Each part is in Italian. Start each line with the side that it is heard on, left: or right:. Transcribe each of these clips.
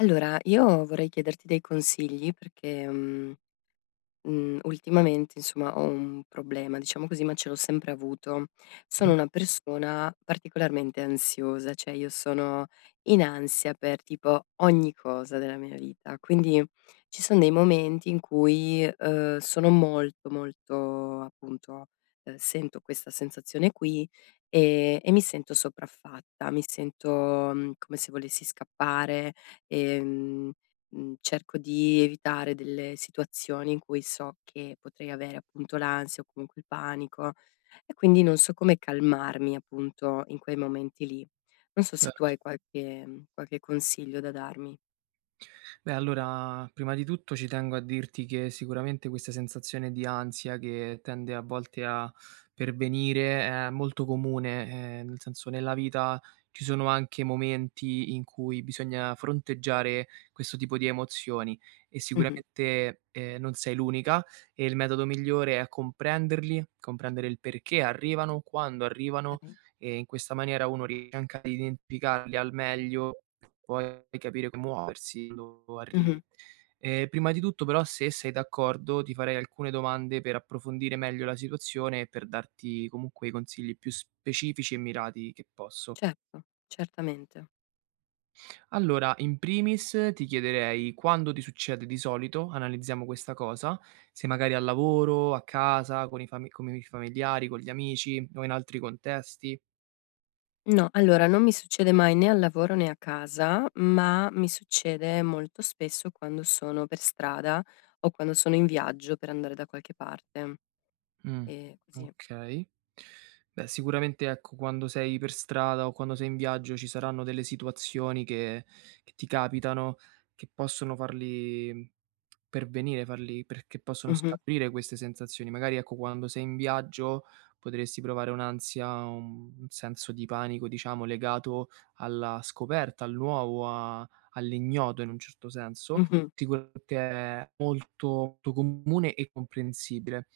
left: Allora, io vorrei chiederti dei consigli perché, ultimamente insomma ho un problema, diciamo così, ma ce l'ho sempre avuto. Sono una persona particolarmente ansiosa, cioè io sono in ansia per tipo ogni cosa della mia vita, quindi ci son dei momenti in cui, sono molto, molto appunto, sento questa sensazione qui, e mi sento sopraffatta, mi sento, come se volessi scappare, ehm cerco di evitare delle situazioni in cui so che potrei avere appunto l'ansia o comunque il panico e quindi non so come calmarmi appunto in quei momenti lì. Non so se tu
right: Certo.
left: hai qualche consiglio da darmi.
right: Beh, allora, prima di tutto ci tengo a dirti che sicuramente questa sensazione di ansia che tende a volte a pervenire è molto comune, nel senso nella vita ci sono anche momenti in cui bisogna fronteggiare questo tipo di emozioni e
left: Mh-mh.
right: sicuramente non sei l'unica, e il metodo migliore è comprenderli, comprendere il perché arrivano, quando arrivano,
left: Okay.
right: e in questa maniera uno riesce anche ad identificarli al meglio. Poi capire come muoversi quando
left: Mh-mh.
right: arrivi. Prima di tutto però, se sei d'accordo, ti farei alcune domande per approfondire meglio la situazione e per darti comunque i consigli più specifici e mirati che posso.
left: Certo, certamente.
right: Allora, in primis ti chiederei quando ti succede di solito, analizziamo questa cosa, se magari al lavoro, a casa, con i familiari, con gli amici o in altri contesti.
left: No, allora non mi succede mai né al lavoro né a casa, ma mi succede molto spesso quando sono per strada o quando sono in viaggio per andare da qualche parte,
right: Mh,
left: così.
right: okay. Beh, sicuramente, ecco, quando sei per strada o quando sei in viaggio ci saranno delle situazioni che ti capitano, che possono farli perché possono
left: Mh-mh.
right: scaturire queste sensazioni. Magari, ecco, quando sei in viaggio potresti provare un'ansia, un senso di panico, diciamo, legato alla scoperta, al nuovo, a all'ignoto in un certo senso.
left: Mh-mh.
right: Sicuramente è molto molto comune e comprensibile.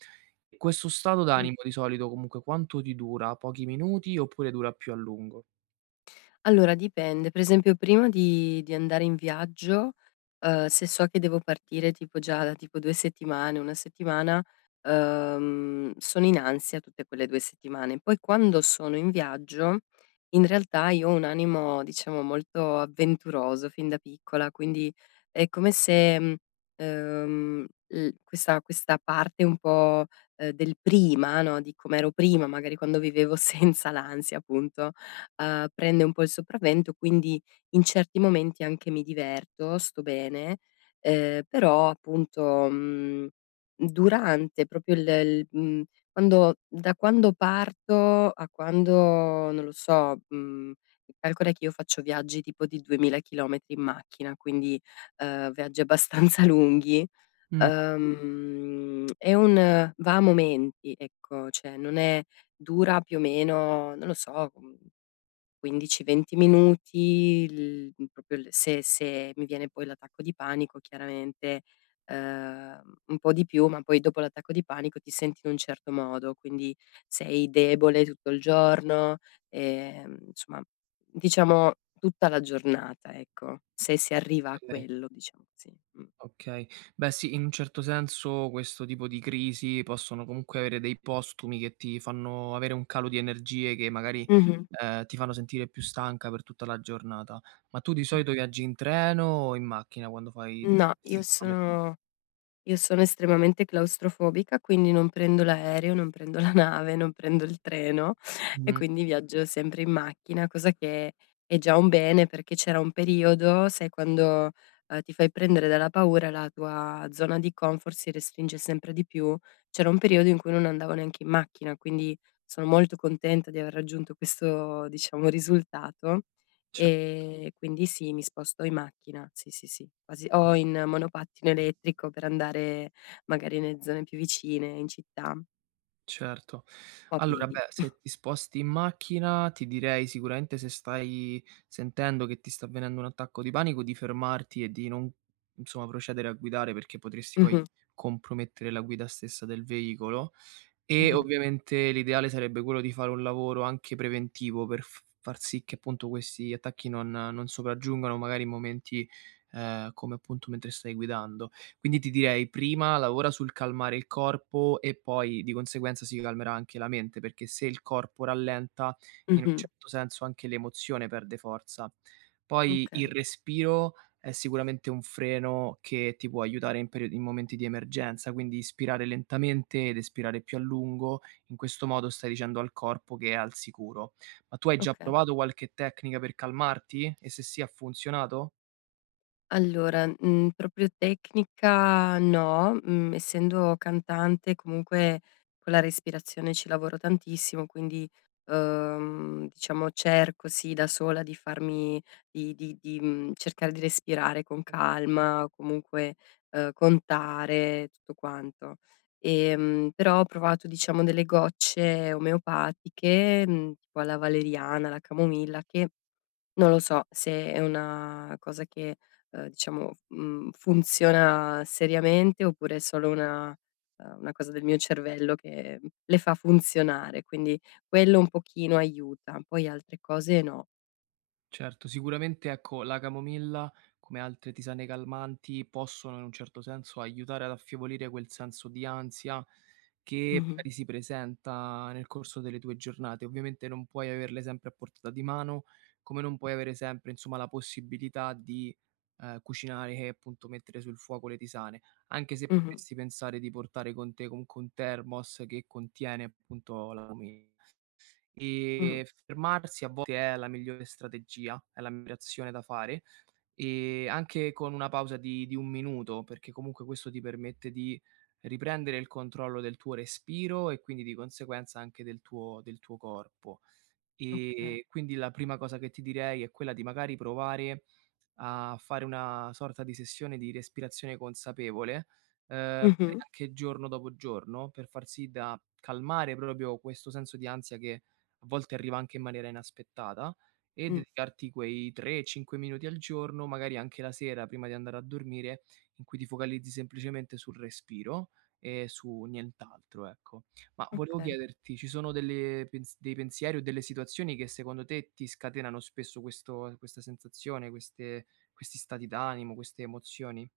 right: Questo stato
left: Mh.
right: d'animo di solito comunque quanto ti dura? Pochi minuti oppure dura più a lungo?
left: Allora dipende, per esempio prima di andare in viaggio, se so che devo partire tipo già da tipo 2 settimane, 1 settimana, sono in ansia tutte quelle 2 settimane. Poi quando sono in viaggio, in realtà io ho un animo diciamo molto avventuroso fin da piccola, quindi è come se, mhmm, l questa questa parte un po', del prima, no, di com'ero prima, magari quando vivevo senza l'ansia appunto, prende un po' il sopravvento, quindi in certi momenti anche mi diverto, sto bene, però appunto, mhmm, durante proprio quando da quando parto a quando, non lo so, calcola che io faccio viaggi tipo di 2000 chilometri in macchina, quindi, viaggi abbastanza lunghi. Mh.
right: Mh.
left: È un va a momenti, ecco, cioè non è dura più o meno, non lo so, mhmm 15, 20 minuti, proprio il se mi viene poi l'attacco di panico chiaramente, un po' di più, ma poi dopo l'attacco di panico ti senti in un certo modo, quindi sei debole tutto il giorno, insomma diciamo tutta la giornata, ecco, se si arriva a
right: Okay,
left: quello, diciamo così. Mh.
right: okay. Beh sì, in un certo senso questo tipo di crisi possono comunque avere dei postumi che ti fanno avere un calo di energie che magari,
left: Mh-mh.
right: ti fanno sentire più stanca per tutta la giornata. Ma tu di
left: Mh.
right: solito viaggi in treno o in macchina quando fai tutti
left: No, io
right: questi chilometri?
left: sono Io sono estremamente claustrofobica, quindi non prendo l'aereo, non prendo la nave, non prendo il treno e
right: Mh,
left: quindi viaggio sempre in macchina, cosa che è già un bene perché c'era un periodo, sai quando, ti fai prendere dalla paura la tua zona di comfort si restringe sempre di più, c'era un periodo in cui non andavo neanche in macchina, quindi sono molto contenta di aver raggiunto questo, diciamo, risultato.
right: ce
left: Quindi sì, mi sposto in macchina, sì, sì, sì, quasi o in monopattino elettrico per andare magari nelle zone più vicine in città
right: Certo.
left: o a
right: Allora
left: piedi.
right: beh, se ti sposti in macchina, ti direi sicuramente se stai sentendo che ti sta avvenendo un attacco di panico, di fermarti e di non, insomma, procedere a guidare perché potresti poi
left: Mh-mh,
right: compromettere la guida stessa del veicolo. E
left: mh-mh,
right: ovviamente l'ideale sarebbe quello di fare un lavoro anche preventivo per f far sì che appunto questi attacchi non sopraggiungano magari in momenti, come appunto mentre stai guidando. Quindi ti direi: prima lavora sul calmare il corpo e poi di conseguenza si calmerà anche la mente, perché se il corpo rallenta, in un
left: mh-mh.
right: certo senso anche l'emozione perde forza. Poi il
left: Okay,
right: respiro è sicuramente un freno che ti può aiutare in momenti di emergenza, quindi ispirare lentamente ed espirare più a lungo, in questo modo stai dicendo al corpo che è al sicuro. Ma tu hai già
left: okay.
right: provato qualche tecnica per calmarti? E se sì, ha funzionato?
left: Allora, proprio tecnica no, essendo cantante comunque con la respirazione ci lavoro tantissimo, quindi, diciamo cerco sì da sola di farmi cercare di respirare con calma o comunque, contare, tutto quanto. Però ho provato diciamo delle gocce omeopatiche, tipo alla valeriana, alla camomilla che non lo so se è una cosa che, diciamo, funziona seriamente oppure è solo una cosa del mio cervello che le fa funzionare, quindi quello un pochino aiuta, poi altre cose no.
right: Certo, sicuramente ecco, la camomilla, come altre tisane calmanti, possono in un certo senso aiutare ad affievolire quel senso di ansia che
left: Mh-mh,
right: magari si presenta nel corso delle tue giornate. Ovviamente non puoi averle sempre a portata di mano, come non puoi avere sempre, insomma, la possibilità di cucinare e appunto mettere sul fuoco le tisane, anche se
left: mh-mh,
right: potresti pensare di portare con te comunque un thermos che contiene appunto la camomilla.
left: mh-mh,
right: E fermarsi a volte è la migliore strategia, è la migliore azione da fare, e anche con una pausa di 1 minuto, perché comunque questo ti permette di riprendere il controllo del tuo respiro e quindi di conseguenza anche del tuo corpo.
left: okay.
right: E quindi la prima cosa che ti direi è quella di magari provare a fare una sorta di sessione di respirazione consapevole, magari
left: Mh-mh,
right: anche giorno dopo giorno, per far sì da calmare proprio questo senso di ansia che a volte arriva anche in maniera inaspettata, e
left: mh,
right: dedicarti quei 3, 5 minuti al giorno, magari anche la sera prima di andare a dormire, in cui ti focalizzi semplicemente sul respiro e su nient'altro, ecco. Ma volevo
left: okay.
right: chiederti, ci sono delle pens dei pensieri o delle situazioni che secondo te ti scatenano spesso questo questa sensazione, queste questi stati d'animo, queste emozioni?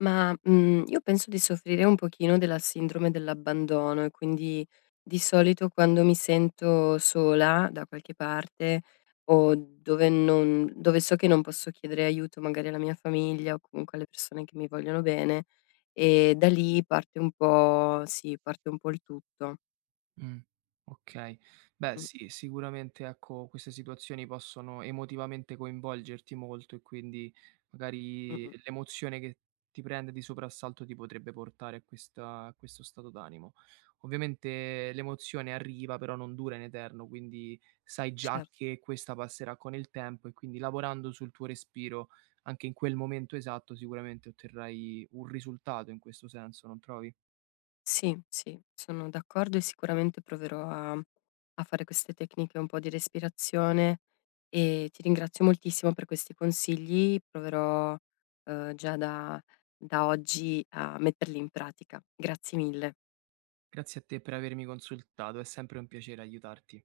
left: Ma, io penso di soffrire un pochino della sindrome dell'abbandono e quindi di solito quando mi sento sola da qualche parte o dove non dove so che non posso chiedere aiuto magari alla mia famiglia o comunque alle persone che mi vogliono bene, da lì parte un po' sì, parte un po' il tutto.
right: Mh, okay. Beh
left: Mh,
right: sì, sicuramente ecco queste situazioni possono emotivamente coinvolgerti molto e quindi magari
left: mh-mh,
right: l'emozione che ti prende di soprassalto ti potrebbe portare a questa a questo stato d'animo. Ovviamente l'emozione arriva, però non dura in eterno, quindi sai già
left: certo.
right: che questa passerà con il tempo e quindi lavorando sul tuo respiro anche in quel momento esatto, sicuramente otterrai un risultato in questo senso, non trovi?
left: Sì, sì, sono d'accordo e sicuramente proverò a fare queste tecniche un po' di respirazione e ti ringrazio moltissimo per questi consigli. Proverò, già da oggi a metterli in pratica. Grazie mille.
right: Grazie a te per avermi consultato, è sempre un piacere aiutarti.